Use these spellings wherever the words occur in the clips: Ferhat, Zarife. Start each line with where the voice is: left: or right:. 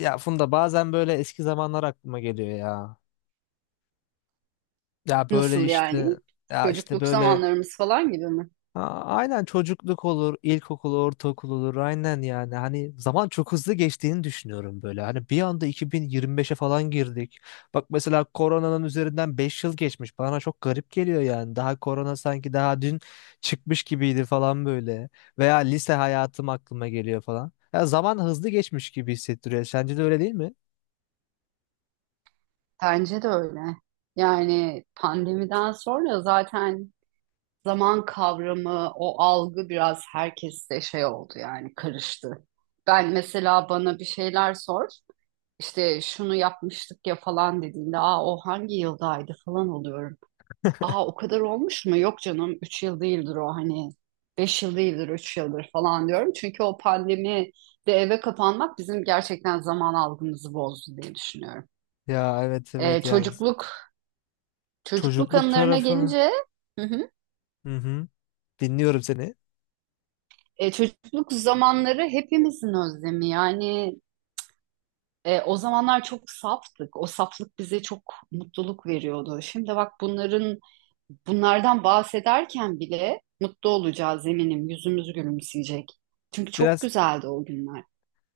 left: Ya Funda bazen böyle eski zamanlar aklıma geliyor ya. Ya böyle
right: Nasıl yani?
left: işte. Ya işte
right: Çocukluk
left: böyle.
right: zamanlarımız falan gibi mi?
left: Aynen, çocukluk olur, ilkokul, ortaokul olur aynen yani. Hani zaman çok hızlı geçtiğini düşünüyorum böyle. Hani bir anda 2025'e falan girdik. Bak mesela koronanın üzerinden 5 yıl geçmiş. Bana çok garip geliyor yani. Daha korona sanki daha dün çıkmış gibiydi falan böyle. Veya lise hayatım aklıma geliyor falan. Ya zaman hızlı geçmiş gibi hissettiriyor. Sence de öyle değil mi?
right: Bence de öyle. Yani pandemiden sonra zaten zaman kavramı, o algı biraz herkeste şey oldu yani karıştı. Ben mesela bana bir şeyler sor, işte şunu yapmıştık ya falan dediğinde, aa o hangi yıldaydı falan oluyorum. Aa o kadar olmuş mu? Yok canım 3 yıl değildir o hani 5 yıl değildir 3 yıldır falan diyorum. Çünkü o pandemi de eve kapanmak bizim gerçekten zaman algımızı bozdu diye düşünüyorum.
left: Ya, evet,
right: Ee,
left: evet yani
right: çocukluk çocukluk
left: çocukluk
right: anılarına
left: tarafını.
right: gelince. Hı hı.
left: Hı hı. Dinliyorum seni.
right: Çocukluk zamanları hepimizin özlemi. Yani o zamanlar çok saftık. O saflık bize çok mutluluk veriyordu. Şimdi bak bunlardan bahsederken bile mutlu olacağız eminim. Yüzümüz gülümseyecek. Çünkü çok
left: Biraz
right: güzeldi o günler.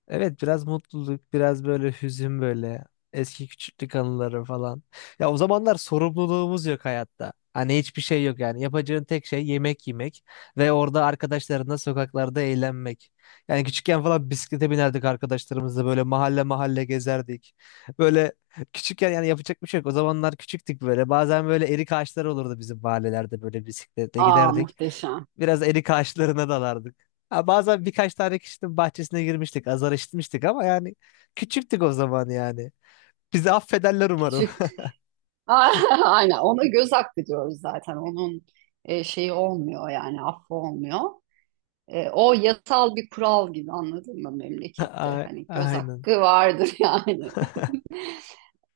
left: Evet, biraz mutluluk, biraz böyle hüzün böyle. Eski küçüklük anıları falan. Ya o zamanlar sorumluluğumuz yok hayatta. Hani hiçbir şey yok yani. Yapacağın tek şey yemek yemek ve orada arkadaşlarınla sokaklarda eğlenmek. Yani küçükken falan bisiklete binerdik arkadaşlarımızla böyle mahalle mahalle gezerdik. Böyle küçükken yani yapacak bir şey yok. O zamanlar küçüktük böyle. Bazen böyle erik ağaçları olurdu bizim mahallelerde böyle bisikletle
right: Aa,
left: giderdik.
right: muhteşem.
left: Biraz erik ağaçlarına dalardık. Ha, bazen birkaç tane kişinin bahçesine girmiştik. Azar işitmiştik ama yani küçüktük o zaman yani. Bizi affederler umarım.
right: Küçük. Aynen, ona göz hakkı diyoruz zaten. Onun şeyi olmuyor yani affı olmuyor. O yasal bir kural gibi, anladın mı, memlekette? Hani göz
left: Aynen.
right: hakkı vardır yani.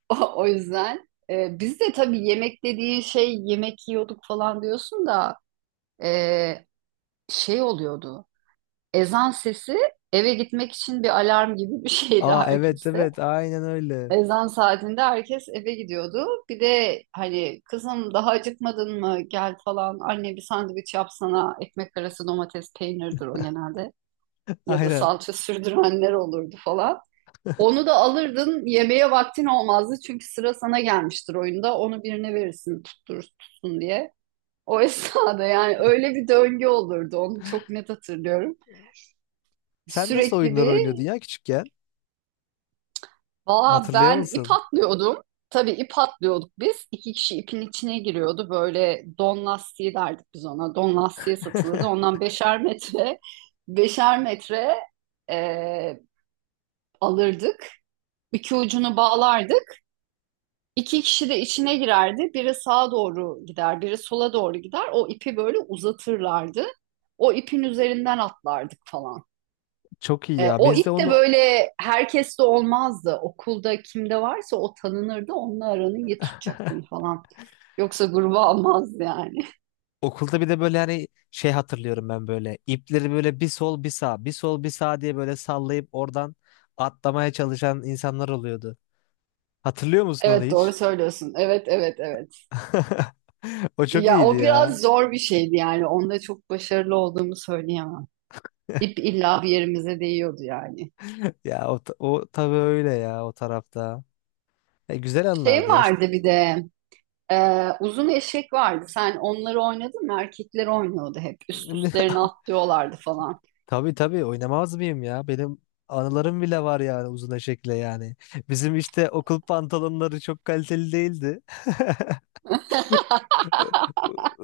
right: O yüzden biz de tabii yemek dediğin şey yemek yiyorduk falan diyorsun da e, şey oluyordu. Ezan sesi, eve gitmek için bir alarm gibi bir şeydi
left: Aa, evet,
right: herkeste.
left: evet, aynen öyle.
right: Ezan saatinde herkes eve gidiyordu. Bir de hani, kızım daha acıkmadın mı, gel falan. Anne bir sandviç yapsana. Ekmek arası domates peynirdir o genelde, ya da
left: Aynen.
right: salça sürdürenler olurdu falan. Onu da alırdın, yemeğe vaktin olmazdı çünkü sıra sana gelmiştir oyunda, onu birine verirsin tutturur tutsun diye. O esnada yani. Öyle bir döngü olurdu, onu çok net hatırlıyorum.
left: Sen nasıl
right: Sürekli
left: oyunlar oynuyordun
right: bir
left: ya küçükken?
right: Valla
left: Hatırlıyor
right: ben ip
left: musun?
right: atlıyordum. Tabii, ip atlıyorduk biz. İki kişi ipin içine giriyordu. Böyle don lastiği derdik biz ona. Don lastiği satılırdı. Ondan beşer metre, beşer metre e, alırdık. İki ucunu bağlardık. İki kişi de içine girerdi. Biri sağa doğru gider, biri sola doğru gider. O ipi böyle uzatırlardı. O ipin üzerinden atlardık falan.
left: Çok iyi ya.
right: O
left: Biz de
right: ip de
left: onu
right: böyle herkeste olmazdı. Okulda kimde varsa o tanınırdı. Onunla aranı iyi tutacaktın falan. Yoksa gruba almaz yani.
left: okulda bir de böyle hani şey hatırlıyorum ben böyle. İpleri böyle bir sol bir sağ, bir sol bir sağ diye böyle sallayıp oradan atlamaya çalışan insanlar oluyordu. Hatırlıyor musun onu
right: Evet, doğru
left: hiç?
right: söylüyorsun. Evet, evet, evet.
left: O çok
right: Ya
left: iyiydi
right: o
left: ya.
right: biraz zor bir şeydi yani. Onda çok başarılı olduğumu söyleyemem. İp illa bir yerimize değiyordu yani.
left: Ya o, o tabii öyle ya o tarafta. E, güzel
right: Şey
left: anlardı ya. İşte-
right: vardı bir de, uzun eşek vardı. Sen onları oynadın mı? Erkekler oynuyordu hep. Üst üstlerine atlıyorlardı falan.
left: Tabii, tabii, oynamaz mıyım ya? Benim anılarım bile var yani uzun eşekle yani. Bizim işte okul pantolonları çok kaliteli değildi.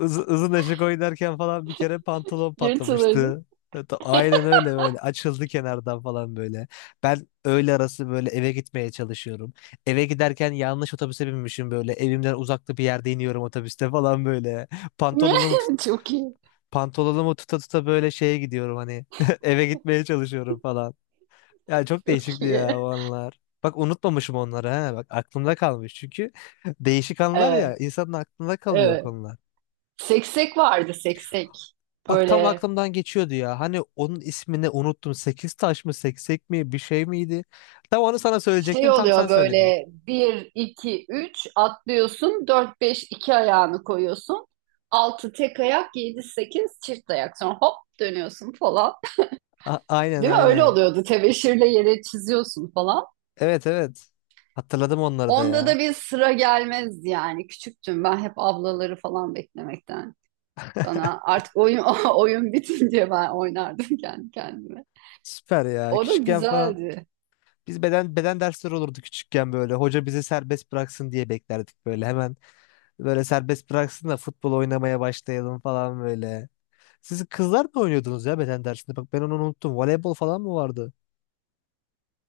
left: Izın eşek oynarken falan bir kere pantolon
right: Yırtılırdı.
left: patlamıştı. Hatta aynen öyle, böyle açıldı kenardan falan böyle. Ben öğle arası böyle eve gitmeye çalışıyorum. Eve giderken yanlış otobüse binmişim böyle. Evimden uzakta bir yerde iniyorum otobüste falan böyle. Pantolonumu tut
right: Çok iyi.
left: Pantolonumu tuta tuta böyle şeye gidiyorum hani. Eve gitmeye çalışıyorum falan. Yani çok
right: Çok
left: değişikti ya o
right: iyi.
left: anlar. Bak unutmamışım onları ha. Bak aklımda kalmış çünkü değişik anlar ya,
right: Evet,
left: insanın aklında kalıyor o
right: evet.
left: konular.
right: Seksek vardı, seksek.
left: Bak tam
right: Böyle
left: aklımdan geçiyordu ya. Hani onun ismini unuttum. Sekiz taş mı, seksek mi, bir şey miydi? Tam onu sana
right: şey
left: söyleyecektim. Tam sen
right: oluyor,
left: söyledin.
right: böyle bir, iki, üç atlıyorsun. Dört, beş, iki ayağını koyuyorsun. Altı tek ayak, yedi, sekiz çift ayak. Sonra hop, dönüyorsun falan.
left: A- aynen,
right: Değil mi? Öyle
left: aynen.
right: oluyordu. Tebeşirle yere çiziyorsun falan.
left: Evet, evet. Hatırladım onları da
right: Onda
left: ya.
right: da bir sıra gelmez yani. Küçüktüm ben, hep ablaları falan beklemekten. Bana artık oyun oyun bitince ben oynardım kendi kendime.
left: Süper ya.
right: O da
left: Küçükken falan
right: güzeldi.
left: biz beden dersleri olurdu küçükken böyle. Hoca bizi serbest bıraksın diye beklerdik böyle. Hemen böyle serbest bıraksın da futbol oynamaya başlayalım falan böyle. Siz kızlar mı oynuyordunuz ya beden dersinde? Bak ben onu unuttum. Voleybol falan mı vardı?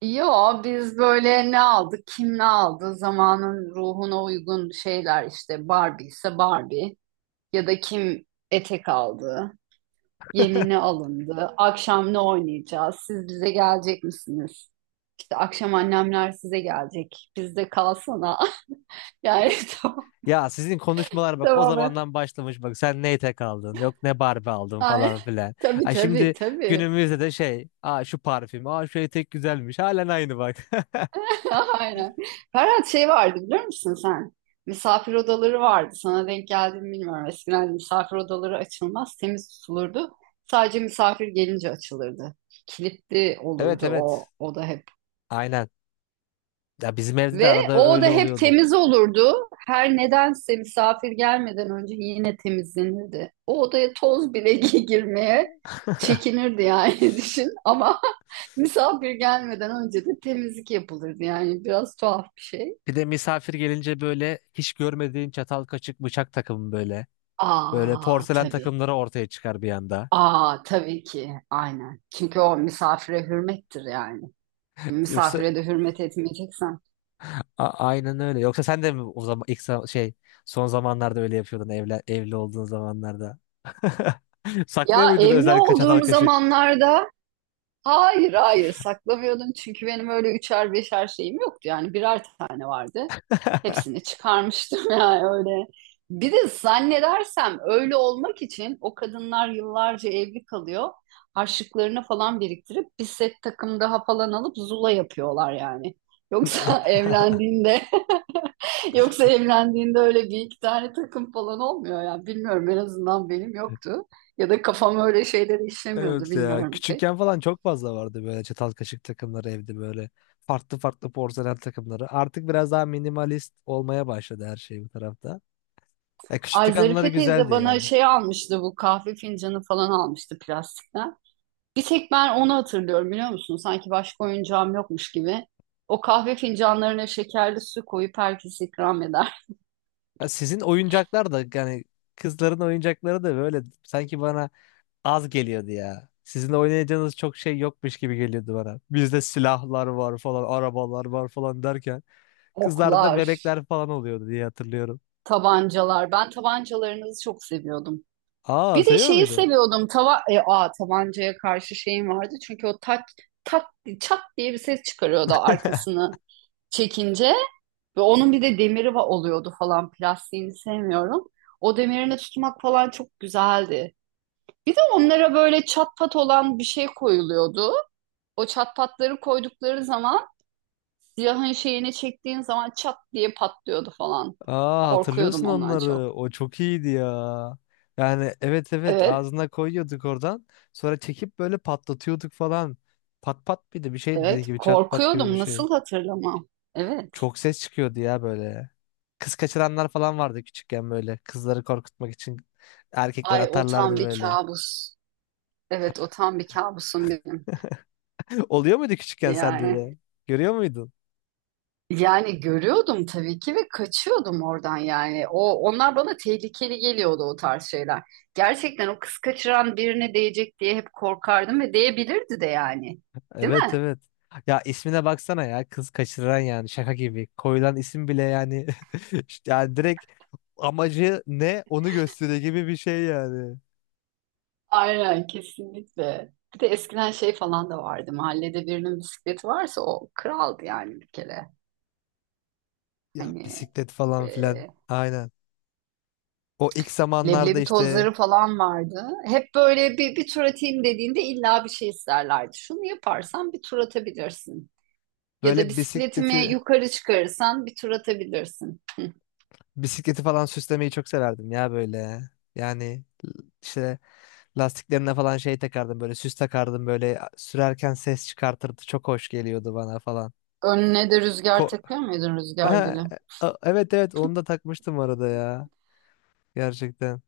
right: Yo, biz böyle ne aldık, kim ne aldı, zamanın ruhuna uygun şeyler işte. Barbie ise Barbie, ya da kim etek aldı, yeni ne alındı, akşam ne oynayacağız, siz bize gelecek misiniz? İşte akşam annemler size gelecek, bizde kalsana. Yani. Tamam,
left: Ya sizin konuşmalar bak o
right: tamam
left: zamandan başlamış, bak sen ne etek aldın, yok ne Barbie aldın
right: yani,
left: falan filan.
right: tabii,
left: Ay
right: tabii,
left: şimdi
right: tabii.
left: günümüzde de şey, aa şu parfüm, aa şu etek güzelmiş, halen aynı bak.
right: Aynen. Ferhat, şey vardı biliyor musun sen? Misafir odaları vardı. Sana denk geldi mi bilmiyorum. Eskiden misafir odaları açılmaz, temiz tutulurdu. Sadece misafir gelince açılırdı. Kilitli
left: Evet,
right: olurdu
left: evet,
right: o oda hep.
left: aynen. Ya bizim evde de
right: Ve
left: arada
right: o oda
left: öyle
right: hep
left: oluyordu.
right: temiz olurdu. Her nedense misafir gelmeden önce yine temizlenirdi. O odaya toz bile girmeye çekinirdi yani, düşün. Ama misafir gelmeden önce de temizlik yapılırdı. Yani biraz tuhaf bir şey.
left: Bir de misafir gelince böyle hiç görmediğin çatal kaşık bıçak takımı böyle. Böyle
right: Aa,
left: porselen
right: tabii.
left: takımları ortaya çıkar bir anda.
right: Aa, tabii ki. Aynen. Çünkü o misafire hürmettir yani.
left: Yoksa
right: Misafire de hürmet etmeyeceksen.
left: A- aynen öyle. Yoksa sen de mi o zaman ilk şey, son zamanlarda öyle yapıyordun evli olduğun zamanlarda? Saklıyor
right: Ya,
left: muydun
right: evli
left: özellikle çatal
right: olduğum
left: kaşık?
right: zamanlarda hayır, hayır, saklamıyordum. Çünkü benim öyle üçer beşer şeyim yoktu. Yani birer tane vardı. Hepsini çıkarmıştım yani, öyle. Bir de zannedersem öyle olmak için o kadınlar yıllarca evli kalıyor. Harçlıklarını falan biriktirip bir set takım daha falan alıp zula yapıyorlar yani. Yoksa evlendiğinde yoksa evlendiğinde öyle bir iki tane takım falan olmuyor yani. Bilmiyorum, en azından benim yoktu. Ya da kafam öyle şeyleri işlemiyordu,
left: Evet ya.
right: bilmiyorum pek.
left: Küçükken falan çok fazla vardı böyle çatal kaşık takımları evde böyle. Farklı farklı porselen takımları. Artık biraz daha minimalist olmaya başladı her şey bu tarafta. Ya
right: Ay,
left: küçüklük anıları
right: Zarife teyze
left: güzeldi
right: bana
left: ya.
right: şey almıştı, bu kahve fincanı falan almıştı, plastikten. Bir tek ben onu hatırlıyorum biliyor musun? Sanki başka oyuncağım yokmuş gibi. O kahve fincanlarına şekerli su koyup herkes ikram eder.
left: Ya sizin oyuncaklar da yani kızların oyuncakları da böyle sanki bana az geliyordu ya. Sizin oynayacağınız çok şey yokmuş gibi geliyordu bana. Bizde silahlar var falan, arabalar var falan derken kızlarda da
right: Oklar,
left: bebekler falan oluyordu diye hatırlıyorum.
right: tabancalar. Ben tabancalarınızı çok seviyordum.
left: Aa,
right: Bir de
left: seviyor
right: şeyi
left: muydun?
right: seviyordum. Tabancaya karşı şeyim vardı. Çünkü o tak, tak, çat diye bir ses çıkarıyordu arkasını çekince. Ve onun bir de demiri oluyordu falan. Plastiğini sevmiyorum. O demirine tutmak falan çok güzeldi. Bir de onlara böyle çat pat olan bir şey koyuluyordu. O çat patları koydukları zaman, silahın şeyini çektiğin zaman, çat diye patlıyordu falan.
left: Aa,
right: Korkuyordum
left: hatırlıyorsun
right: ondan
left: onları.
right: çok.
left: O çok iyiydi ya. Yani, evet, evet,
right: Evet,
left: ağzına koyuyorduk oradan. Sonra çekip böyle patlatıyorduk falan. Pat pat, bir de bir şey dediği
right: evet.
left: gibi çat pat gibi bir
right: Korkuyordum.
left: şey.
right: Nasıl hatırlamam? Evet.
left: Çok ses çıkıyordu ya böyle. Kız kaçıranlar falan vardı küçükken böyle. Kızları korkutmak için erkekler
right: Ay, o tam
left: atarlardı
right: bir
left: böyle.
right: kabus. Evet, o tam bir kabusum benim.
left: Oluyor muydu küçükken sende de?
right: Yani
left: Görüyor muydun?
right: Yani görüyordum tabii ki, ve kaçıyordum oradan yani. Onlar bana tehlikeli geliyordu, o tarz şeyler. Gerçekten o kız kaçıran birine değecek diye hep korkardım, ve değebilirdi de yani. Değil
left: Evet,
right: mi?
left: evet. Ya ismine baksana ya, kız kaçıran, yani şaka gibi. Koyulan isim bile yani işte yani direkt amacı ne onu gösteriyor gibi bir şey yani.
right: Aynen, kesinlikle. Bir de eskiden şey falan da vardı. Mahallede birinin bisikleti varsa o kraldı yani, bir kere.
left: Ya
right: Hani
left: bisiklet falan filan.
right: e,
left: Aynen. O ilk zamanlarda
right: leblebi
left: işte
right: tozları falan vardı. Hep böyle bir tur atayım dediğinde illa bir şey isterlerdi. Şunu yaparsan bir tur atabilirsin. Ya da
left: böyle
right: bisikletimi
left: bisikleti
right: yukarı çıkarırsan bir tur atabilirsin.
left: Bisikleti falan süslemeyi çok severdim ya böyle. Yani işte lastiklerine falan şey takardım, böyle süs takardım, böyle sürerken ses çıkartırdı. Çok hoş geliyordu bana falan.
right: Önüne de rüzgar
left: Ko
right: takıyor muydun, rüzgar
left: Ha,
right: gülü?
left: evet, evet, onu da takmıştım arada ya. Gerçekten.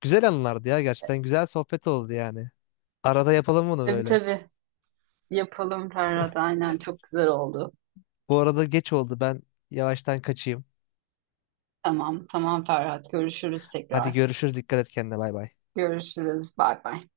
left: Güzel anılardı ya gerçekten. Güzel sohbet oldu yani. Arada yapalım bunu
right: Tabii,
left: böyle.
right: tabii. Yapalım Ferhat. Aynen, çok güzel oldu.
left: Bu arada geç oldu, ben yavaştan kaçayım.
right: Tamam, tamam Ferhat. Görüşürüz
left: Hadi
right: tekrar.
left: görüşürüz, dikkat et kendine, bay bay.
right: Görüşürüz. Bay bay.